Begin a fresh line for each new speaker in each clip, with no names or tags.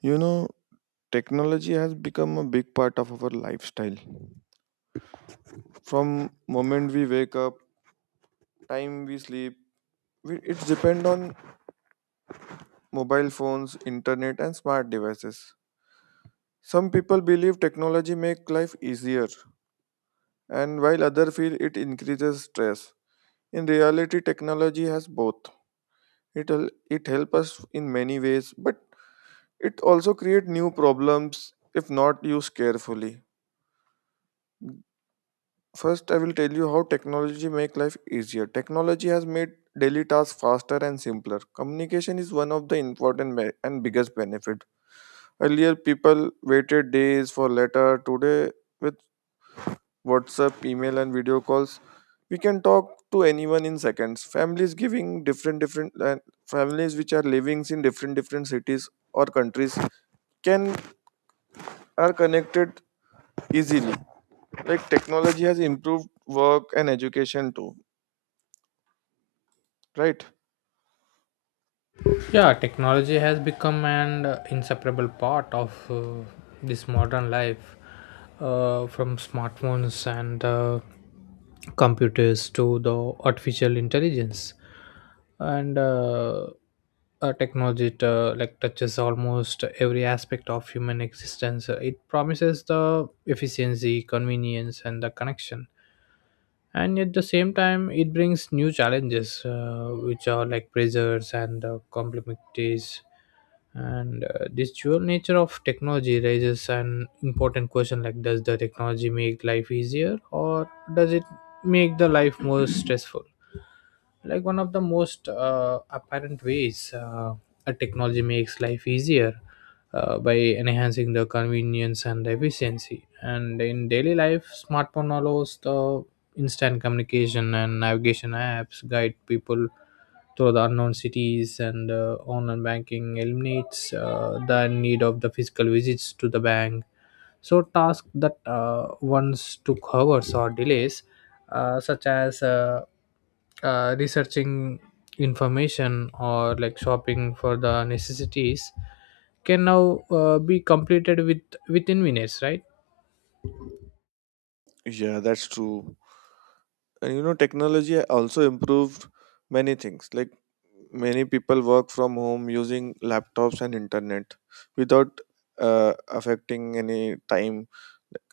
You know, Technology has become a big part of our lifestyle. From moment we wake up, time we sleep, it's depend on mobile phones, internet, and smart devices. Some people believe technology make life easier, and while other feel it increases stress. In reality, technology has both. It help us in many ways, but it also create new problems if not used carefully. First, I will tell you how technology make life easier. Technology has made daily tasks faster and simpler. Communication is one of the important and biggest benefit. Earlier, people waited days for letter. Today, with WhatsApp, email, and video calls, we can talk to anyone in seconds. Families which are living in different different cities or countries can are connected easily. Like technology has improved work and education too, right?
Yeah, technology has become an inseparable part of this modern life, from smartphones and computers to the artificial intelligence, and technology like touches almost every aspect of human existence. It promises the efficiency, convenience, and the connection and at the same time it brings new challenges which are like pressures and complexities and this dual nature of technology raises an important question like does the technology make life easier or does it make the life more stressful like one of the most apparent ways a technology makes life easier by enhancing the convenience and efficiency and in daily life smartphone allows the instant communication and navigation apps guide people through the unknown cities and online banking eliminates the need of the physical visits to the bank so, tasks that once took hours or delays, such as researching information or like shopping for the necessities, can now be completed with within minutes, right?
Yeah, that's true. And you know, technology also improved many things. Like many people work from home using laptops and internet without affecting any time.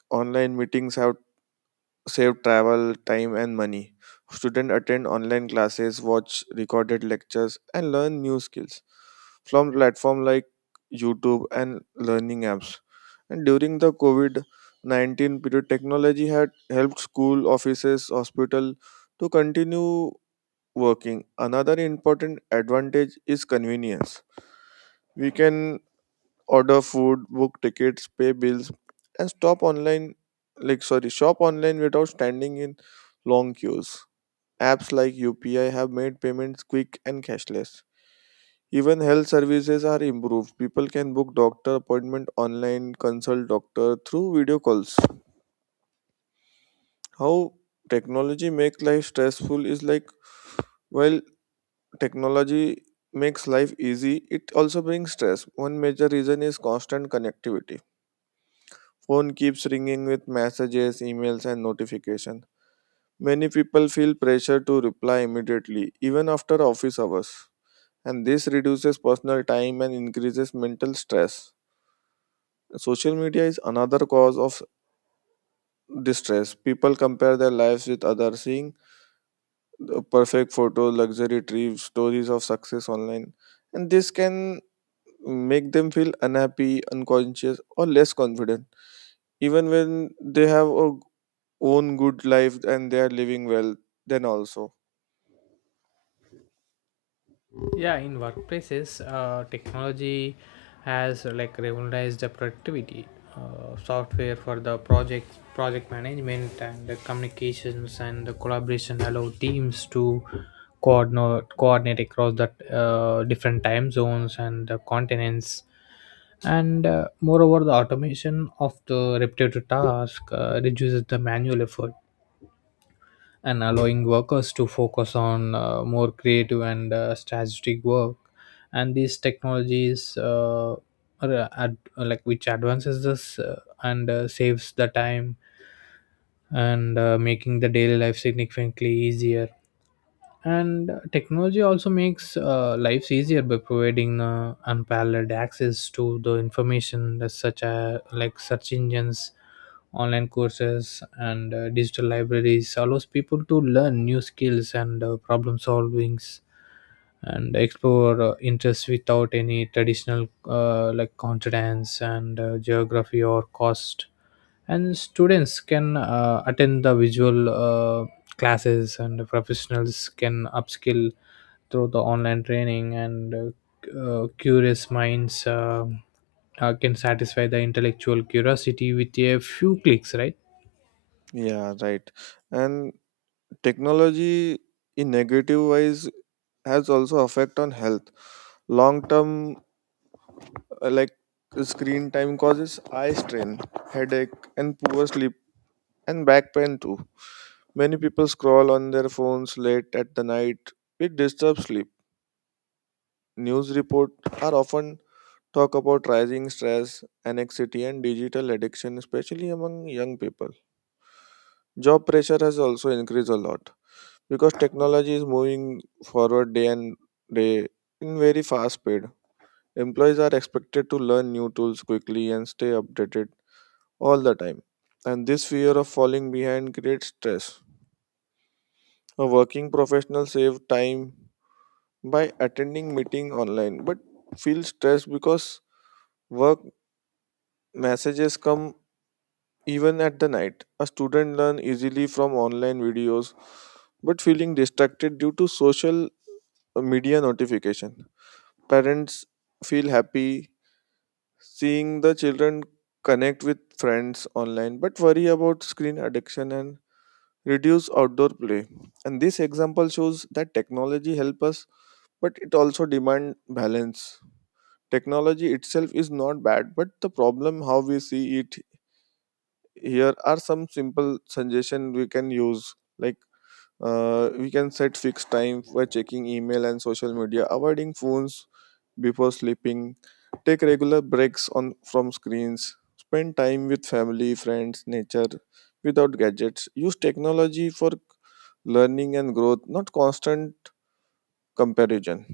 Online meetings have save travel time and money, students attend online classes, watch recorded lectures and learn new skills from platforms like YouTube and learning apps, and during the covid-19 period technology had helped school, offices, hospital to continue working. Another important advantage is convenience. We can order food, book tickets, pay bills, and stop online like sorry, shop online without standing in long queues. Apps like UPI have made payments quick and cashless. Even health services are improved. People can book doctor appointment online, consult doctor through video calls. How technology make life stressful is like, while technology makes life easy, it also brings stress. One major reason is constant connectivity. Phone keeps ringing with messages, emails, and notifications. Many people feel pressure to reply immediately, even after office hours. And this reduces personal time and increases mental stress. Social media is another cause of distress. People compare their lives with others, seeing the perfect photos, luxury trips, stories of success online. And this can make them feel unhappy, unconscious, or less confident, even when they have a own good life and they are living well, then also.
Yeah, in workplaces technology has like revolutionized the productivity software for the project management and the communications and the collaboration allow teams to coordinate across the different time zones and the continents and moreover the automation of the repetitive task reduces the manual effort and allowing workers to focus on more creative and strategic work and these technologies are like which advances this and saves the time and making the daily life significantly easier and technology also makes lives easier by providing unparalleled access to the information that such a like search engines online courses and digital libraries allows people to learn new skills and problem solvings and explore interests without any traditional like confidence and geography or cost and students can attend the visual classes and professionals can upskill through the online training and curious minds can satisfy the intellectual curiosity with a few clicks, right?
Yeah, right. And technology in negative wise has also effect on health long term, like screen time causes eye strain, headache and poor sleep, and back pain too. Many people scroll on their phones late at the night, it disturbs sleep. News report are often talk about rising stress, anxiety, and digital addiction, especially among young people. Job pressure has also increased a lot because technology is moving forward day and day in very fast speed. Employees are expected to learn new tools quickly and stay updated all the time. And this fear of falling behind creates stress. A working professional save time by attending meeting online but feels stressed because work messages come even at the night. A student learn easily from online videos but feeling distracted due to social media notification. Parents feel happy seeing the children connect with friends online but worry about screen addiction and reduce outdoor play. And this example shows that technology help us but it also demand balance. Technology itself is not bad but the problem how we see it. Here are some simple suggestion we can use, like we can set fixed time for checking email and social media, avoiding phones before sleeping, take regular breaks on from screens, spend time with family, friends, nature without gadgets, use technology for learning and growth, not constant comparison.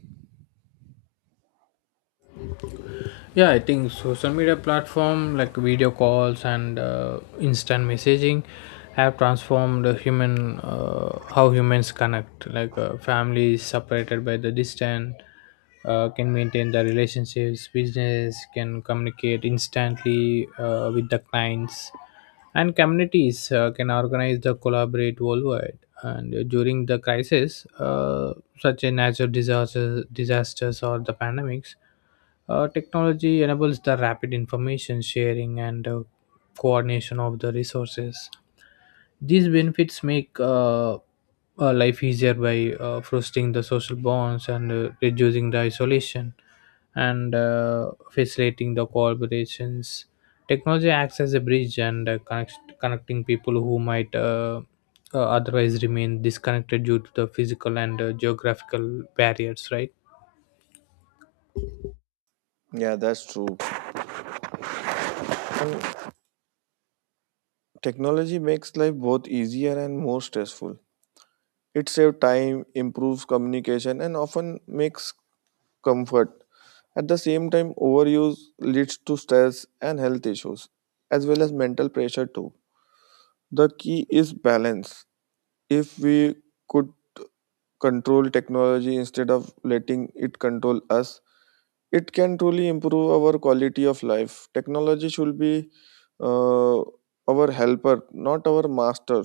Yeah, I think social media platform like video calls and instant messaging have transformed the human how humans connect like families separated by the distance can maintain the relationships business can communicate instantly with the clients and communities can organize the collaborate worldwide and during the crisis such as natural disasters or the pandemics, technology enables the rapid information sharing and coordination of the resources. These benefits make life easier by fostering the social bonds and reducing the isolation and facilitating the collaborations. Technology acts as a bridge and connecting people who might otherwise remain disconnected due to the physical and geographical barriers, right?
Yeah, that's true. And technology makes life both easier and more stressful. It saves time, improves communication and often makes comfort. At the same time, overuse leads to stress and health issues, as well as mental pressure too. The key is balance. If we could control technology instead of letting it control us, it can truly improve our quality of life. Technology should be uh, our helper, not our master.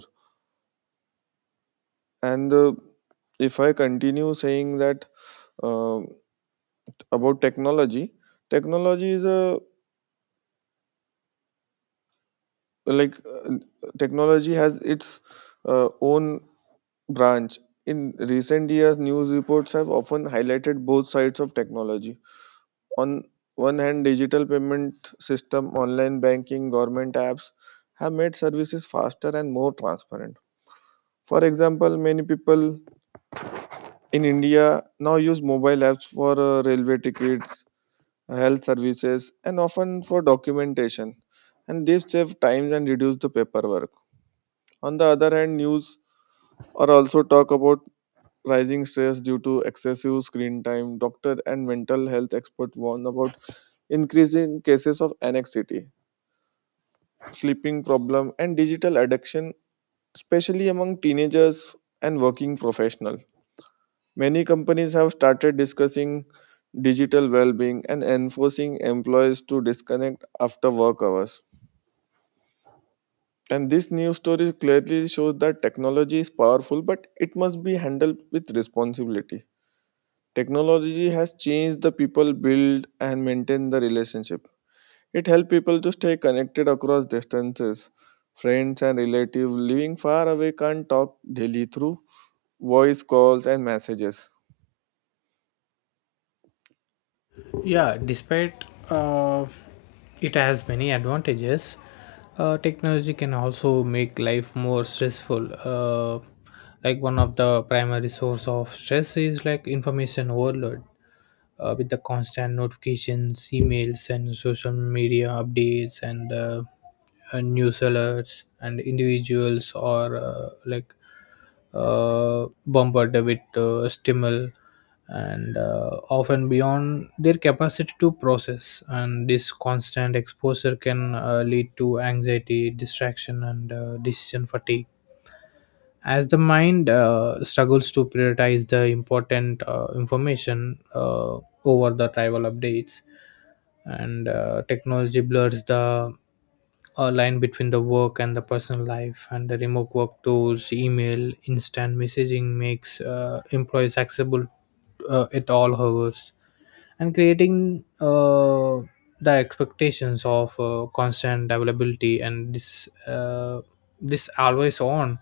And if I continue saying that uh, about technology, technology is a like uh, technology has its own branch. In recent years, news reports have often highlighted both sides of technology. On one hand, digital payment system, online banking, government apps have made services faster and more transparent. For example, many people in India now use mobile apps for railway tickets, health services, and often for documentation. And this save time and reduce the paperwork. On the other hand, news or also talk about rising stress due to excessive screen time. Doctor and mental health expert warn about increasing cases of anxiety, sleeping problem and digital addiction, especially among teenagers and working professionals. Many companies have started discussing digital well-being and enforcing employees to disconnect after work hours. And this news story clearly shows that technology is powerful but it must be handled with responsibility. Technology has changed the people build and maintain the relationship. It helps people to stay connected across distances. Friends and relatives living far away can talk daily through voice calls and messages.
Yeah, despite uh, it has many advantages, technology can also make life more stressful. Like one of the primary source of stress is like information overload with the constant notifications, emails, and social media updates, and news alerts, and individuals are like bombarded with stimuli and often beyond their capacity to process. And this constant exposure can lead to anxiety, distraction, and decision fatigue as the mind struggles to prioritize the important information over the trivial updates and technology blurs the line between the work and the personal life and the remote work tools email instant messaging makes employees accessible at all hours and creating the expectations of constant availability and this always on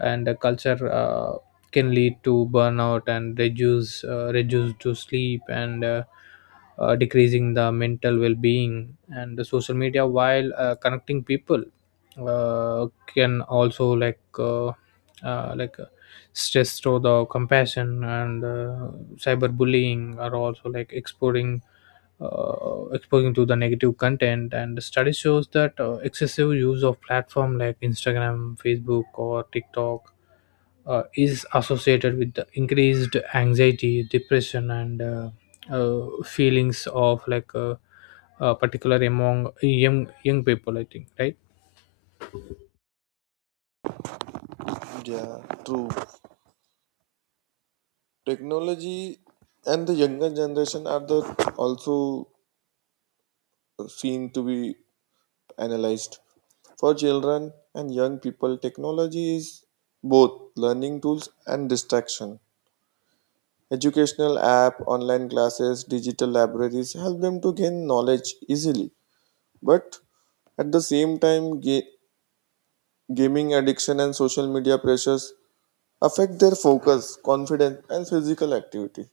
and the culture can lead to burnout and reduce to sleep and decreasing the mental well-being and the social media while connecting people uh, can also like stress through the compassion and cyberbullying are also like exporting exposing to the negative content and the study shows that excessive use of platform like instagram facebook or tiktok is associated with the increased anxiety, depression, and feelings of like particular among young people. I think, right.
Yeah, true. Technology and the younger generation are the also seen to be analyzed. For children and young people, technology is both learning tools and distraction. Educational app, online classes, digital libraries help them to gain knowledge easily. But at the same time, gaming addiction and social media pressures affect their focus, confidence, and physical activity.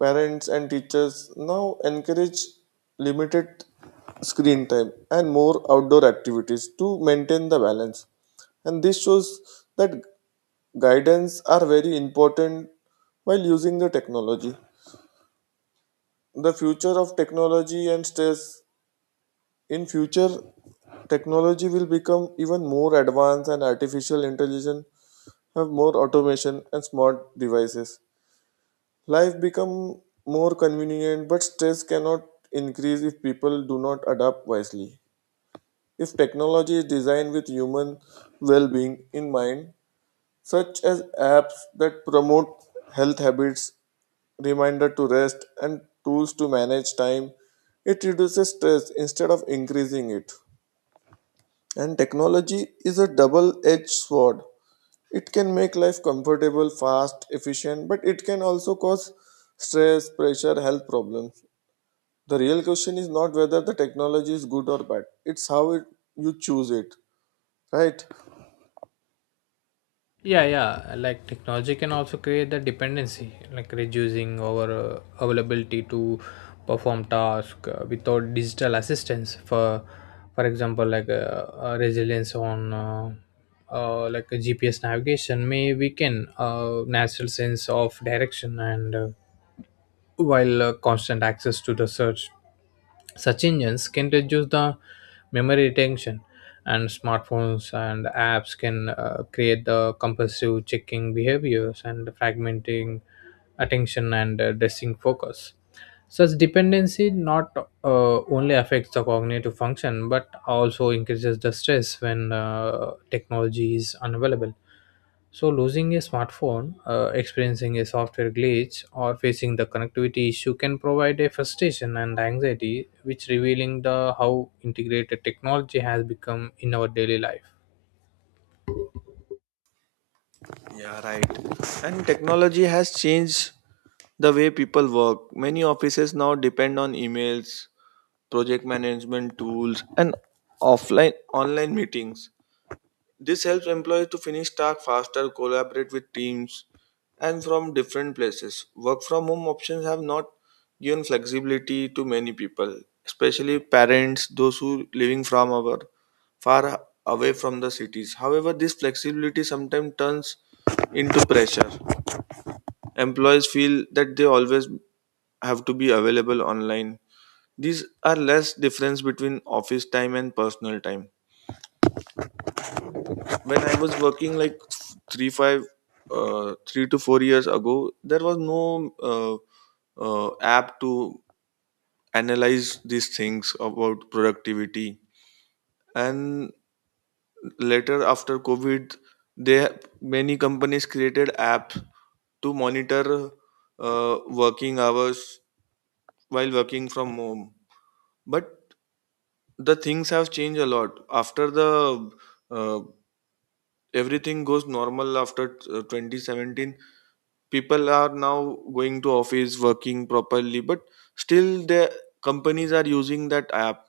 Parents and teachers now encourage limited screen time and more outdoor activities to maintain the balance. And this shows that guidance are very important while using the technology. The future of technology and stress: in future technology will become even more advanced, and artificial intelligence have more automation and smart devices, life become more convenient, but stress cannot increase if people do not adapt wisely. If technology is designed with human well-being in mind, such as apps that promote health habits, reminder to rest, and tools to manage time, it reduces stress instead of increasing it. And technology is a double edged sword. It can make life comfortable, fast, efficient, but it can also cause stress, pressure, health problems. The real question is not whether the technology is good or bad, it's how it, you choose it, right?
Yeah, yeah. Like technology can also create the dependency, like reducing our availability to perform tasks without digital assistance. For example, like resilience on. Like a GPS navigation may weaken natural sense of direction and while constant access to the search such engines can reduce the memory retention and smartphones and apps can create the compulsive checking behaviors and fragmenting attention and dressing focus such dependency not only affects the cognitive function but also increases the stress when technology is unavailable so, losing a smartphone, experiencing a software glitch, or facing the connectivity issue can provide a frustration and anxiety, which revealing the how integrated technology has become in our daily life.
Yeah, right. And technology has changed the way people work. Many offices now depend on emails, project management tools, and offline online meetings. This helps employees to finish tasks faster, collaborate with teams, and from different places. Work from home options have not given flexibility to many people, especially parents, those who living from our far away from the cities. However, this flexibility sometimes turns into pressure. Employees feel that they always have to be available online. These are less difference between office time and personal time. When I was working like three five 3 to 4 years ago, there was no app to analyze these things about productivity, and later after covid, they many companies created apps to monitor uh, working hours while working from home. But the things have changed a lot after the uh, everything goes normal after 2017. People are now going to office working properly, but still the companies are using that app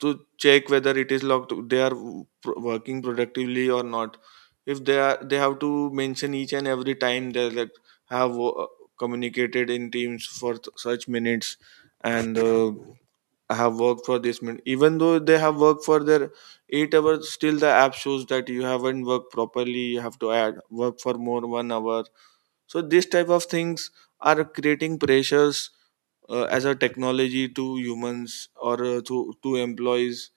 to check whether it is locked, they are working productively or not. If they are, they have to mention each and every time they, like, have communicated in teams for such minutes, and have worked for this minute. Even though they have worked for their 8 hours, still the app shows that you haven't worked properly, you have to add work for more 1 hour. So this type of things are creating pressures as a technology to humans, or to employees,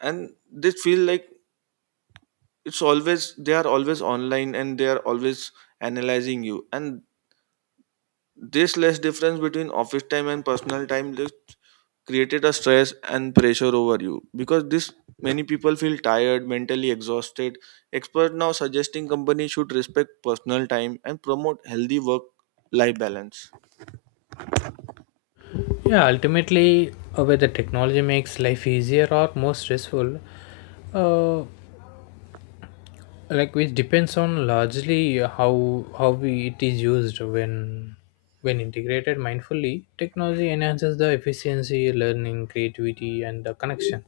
and they feel like it's always, they are always online, and they are always analyzing you. And this less difference between office time and personal time just created a stress and pressure over you, because this many people feel tired, mentally exhausted. Experts now suggesting companies should respect personal time and promote healthy work life balance.
Yeah, ultimately, whether technology makes life easier or more stressful, uh, like it depends on largely how we, it is used when integrated mindfully technology enhances the efficiency learning creativity and the connection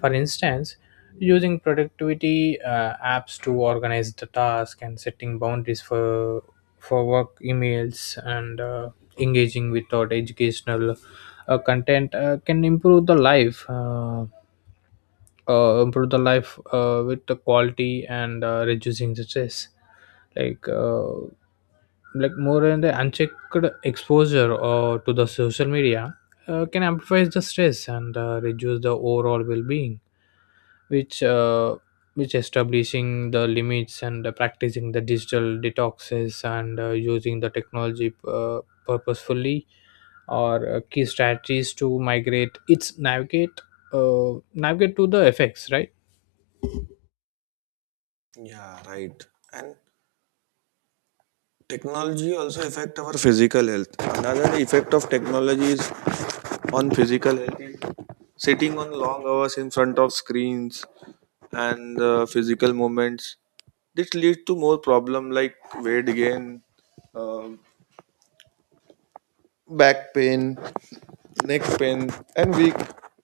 for instance using productivity apps to organize the task and setting boundaries for work emails and engaging without educational content can improve the life with the quality and reducing the stress like uh, like more in the unchecked exposure to the social media can amplify the stress and reduce the overall well-being which uh, which establishing the limits and practicing the digital detoxes and using the technology purposefully or key strategies to migrate its navigate navigate to the effects, right?
Yeah, right. And technology also affect our physical health. Another effect of technology is on physical health is sitting on long hours in front of screens and physical movements. This leads to more problem like weight gain, uh, back pain, neck pain and weak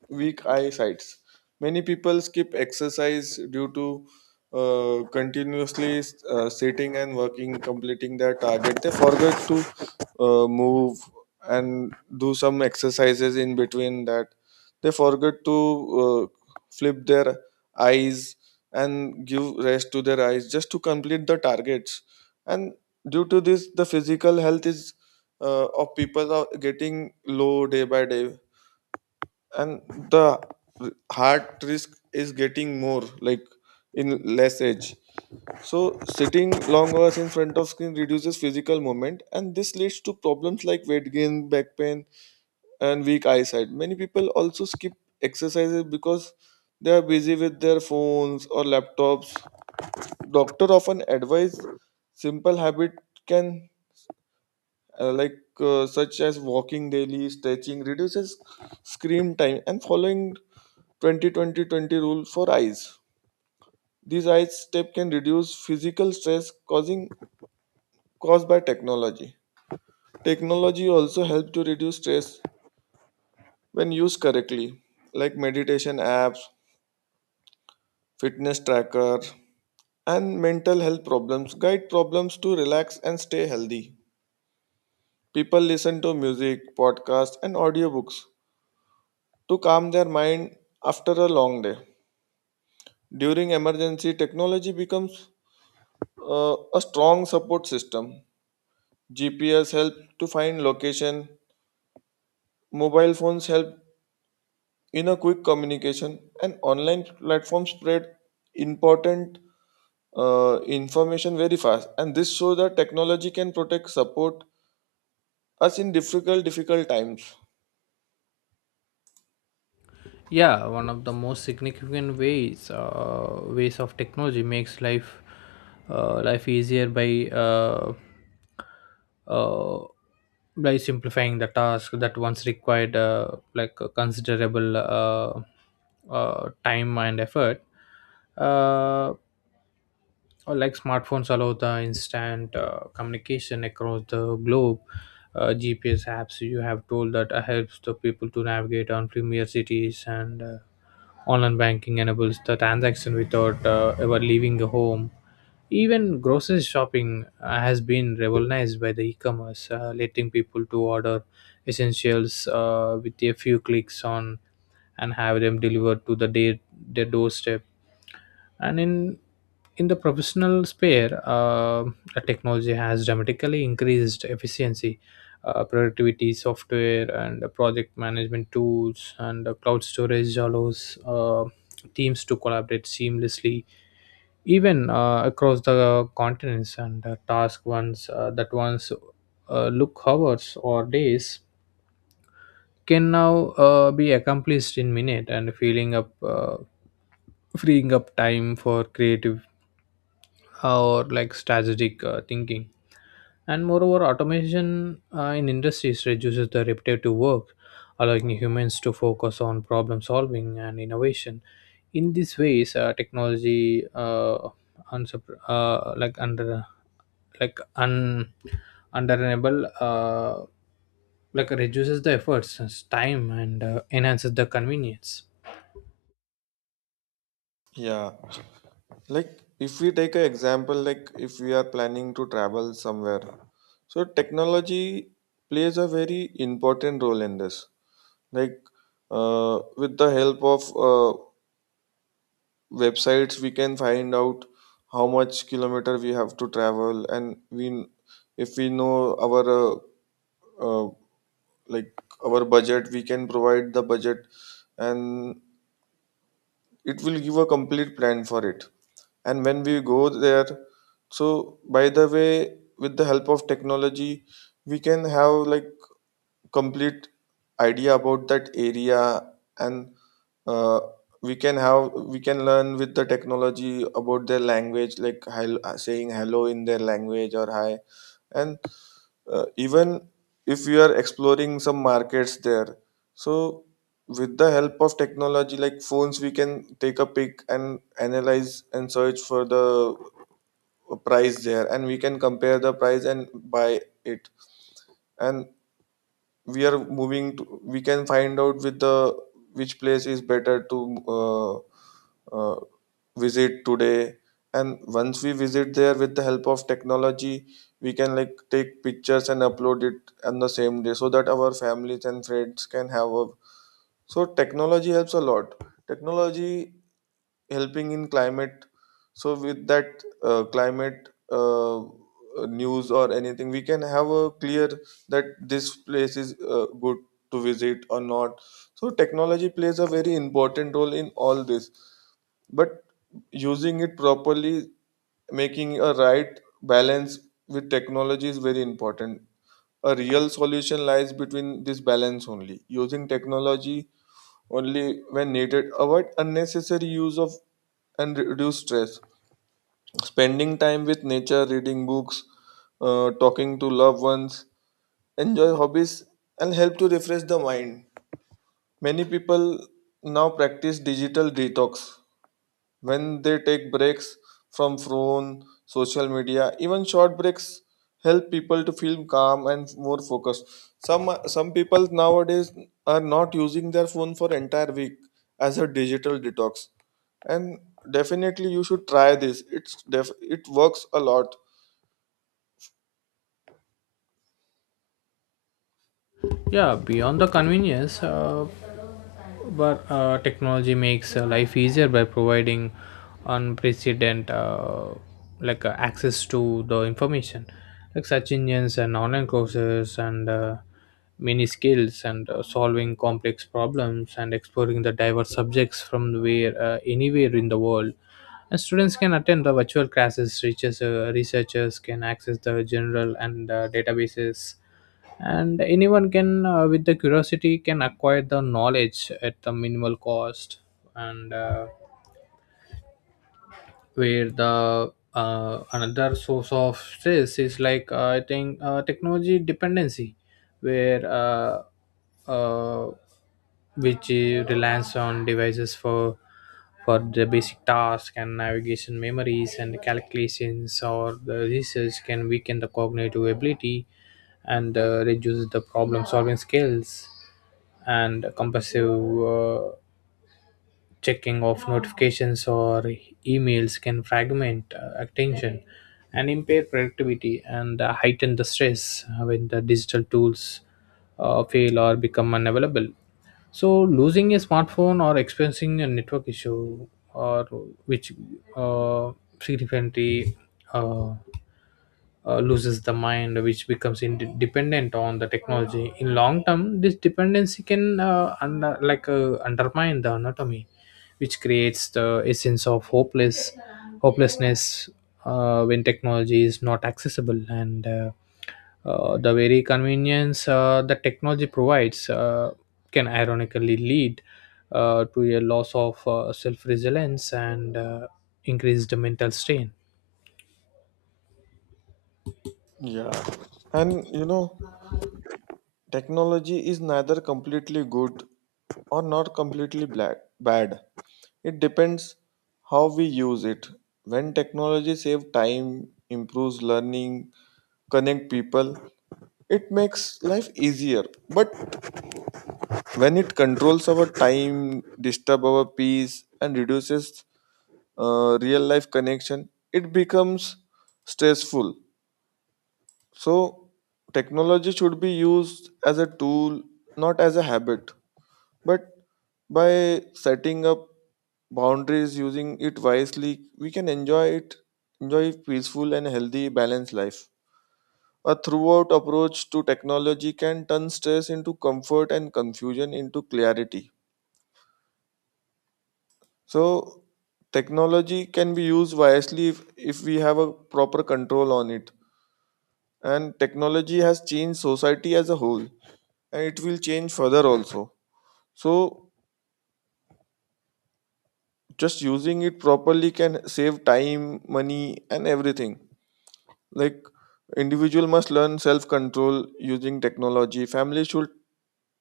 weak eyesights. Many people skip exercise due to continuously sitting and working completing their target. They forget to move and do some exercises in between that. They forget to uh, flip their eyes and give rest to their eyes just to complete the targets. And due to this the physical health is of people are getting low day by day, and the heart risk is getting more like in less age. So sitting long hours in front of screen reduces physical movement, and this leads to problems like weight gain, back pain and weak eyesight. Many people also skip exercises because they are busy with their phones or laptops. Doctor often advise simple habit can such as walking daily, stretching, reduces screen time, and following 20-20-20 rule for eyes. These eyes step can reduce physical stress causing caused by technology. Technology also helps to reduce stress when used correctly, like meditation apps, fitness tracker, and mental health problems guide problems to relax and stay healthy. People listen to music, podcasts, and audiobooks to calm their mind after a long day. During emergency, technology becomes a strong support system. GPS help to find location, mobile phones help in a quick communication, and online platforms spread important information very fast. And this shows that technology can protect, support us in difficult times.
Yeah, one of the most significant ways of technology makes life life easier uh, by simplifying the task that once required like a considerable time and effort uh, or like smartphones allow the instant communication across the globe, gps apps you have told that helps the people to navigate on premier cities and online banking enables the transaction without ever leaving the home even grocery shopping has been revolutionized by the e-commerce letting people to order essentials with a few clicks on and have them delivered to their doorstep and in the professional sphere the technology has dramatically increased efficiency productivity software and the project management tools and the cloud storage allows teams to collaborate seamlessly even across the continents and the task ones that once look hours or days can now be accomplished in minute and filling up freeing up time for creative or like strategic thinking. And moreover, automation in industries reduces the repetitive work, allowing humans to focus on problem solving and innovation. In these ways, technology unsup- uh, like under like un underenable like reduces the efforts, time, and enhances the convenience.
Yeah, like if we take an example, like if we are planning to travel somewhere, so technology plays a very important role in this. Like with the help of websites we can find out how much kilometer we have to travel, and we, if we know our uh, like our budget, we can provide the budget and it will give a complete plan for it. And when we go there, so by the way, with the help of technology we can have like complete idea about that area. And uh, we can learn with the technology about their language, like saying hello in their language or hi. And even if we are exploring some markets there, so with the help of technology, like phones, we can take a pic and analyze and search for the price there, and we can compare the price and buy it. And we are moving to, we can find out with the which place is better to uh, visit today. And once we visit there, with the help of technology we can like take pictures and upload it on the same day so that our families and friends can have a, so technology helps a lot. Technology helping in climate, so with that climate news or anything, we can have a clear that this place is good to visit or not. So technology plays a very important role in all this, but using it properly, making a right balance with technology is very important. A real solution lies between this balance, only using technology only when needed, avoid unnecessary use of and reduce stress. Spending time with nature, reading books, talking to loved ones, enjoy hobbies and help to refresh the mind. Many people now practice digital detox when they take breaks from phone social media. Even short breaks help people to feel calm and more focused. Some people nowadays are not using their phone for entire week as a digital detox. And definitely you should try this, it works a lot.
Yeah, beyond the convenience. But technology makes life easier by providing unprecedented access to the information like search engines and online courses and many skills and solving complex problems and exploring the diverse subjects from where anywhere in the world and students can attend the virtual classes researchers can access the general and databases and anyone can with the curiosity can acquire the knowledge at the minimal cost and where the another source of stress is I think technology dependency where uh, which relies on devices for the basic task and navigation memories and calculations or the research can weaken the cognitive ability and reduces the problem solving skills and compulsive uh, checking of notifications or emails can fragment attention and impair productivity and heighten the stress when the digital tools fail or become unavailable so losing a smartphone or experiencing a network issue or which uh, significantly uh, loses the mind which becomes dependent on the technology in long term this dependency can undermine the anatomy which creates the essence of hopelessness when technology is not accessible and the very convenience that technology provides can ironically lead to a loss of self-resilience and increased mental strain.
Yeah, and you know, technology is neither completely good or not completely black, bad. It depends how we use it. When technology saves time, improves learning, connect people, it makes life easier. But when it controls our time, disturb our peace, and reduces real life connection, it becomes stressful. So technology should be used as a tool, not as a habit. But by setting up boundaries, using it wisely, we can enjoy it, enjoy peaceful and healthy, balanced life. A throughout approach to technology can turn stress into comfort and confusion into clarity. So, technology can be used wisely if we have a proper control on it. And technology has changed society as a whole, and it will change further also. So, just using it properly can save time money and everything. Like individual must learn self control using technology. Family should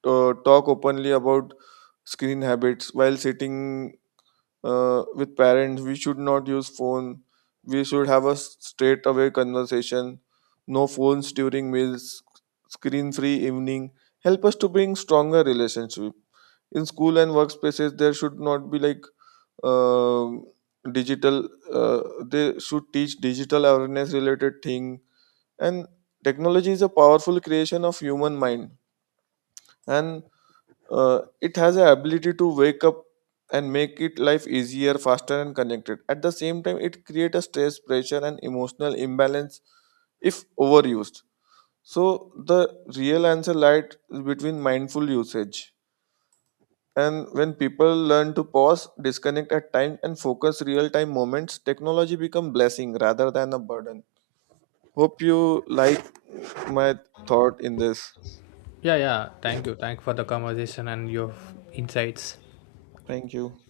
talk openly about screen habits. While sitting with parents we should not use phone, we should have a straight away conversation. No phones during meals, screen free evening help us to bring stronger relationship. In school and workspaces there should not be like um, digital they should teach digital awareness related thing. And technology is a powerful creation of human mind, and it has a ability to wake up and make it life easier, faster and connected. At the same time it create a stress, pressure and emotional imbalance if overused. So the real answer lies between mindful usage. And when people learn to pause, disconnect at times, and focus real time moments, technology become blessing rather than a burden. Hope you like my thought in this.
Yeah, yeah. Thank you. Thank you for the conversation and your insights.
Thank you.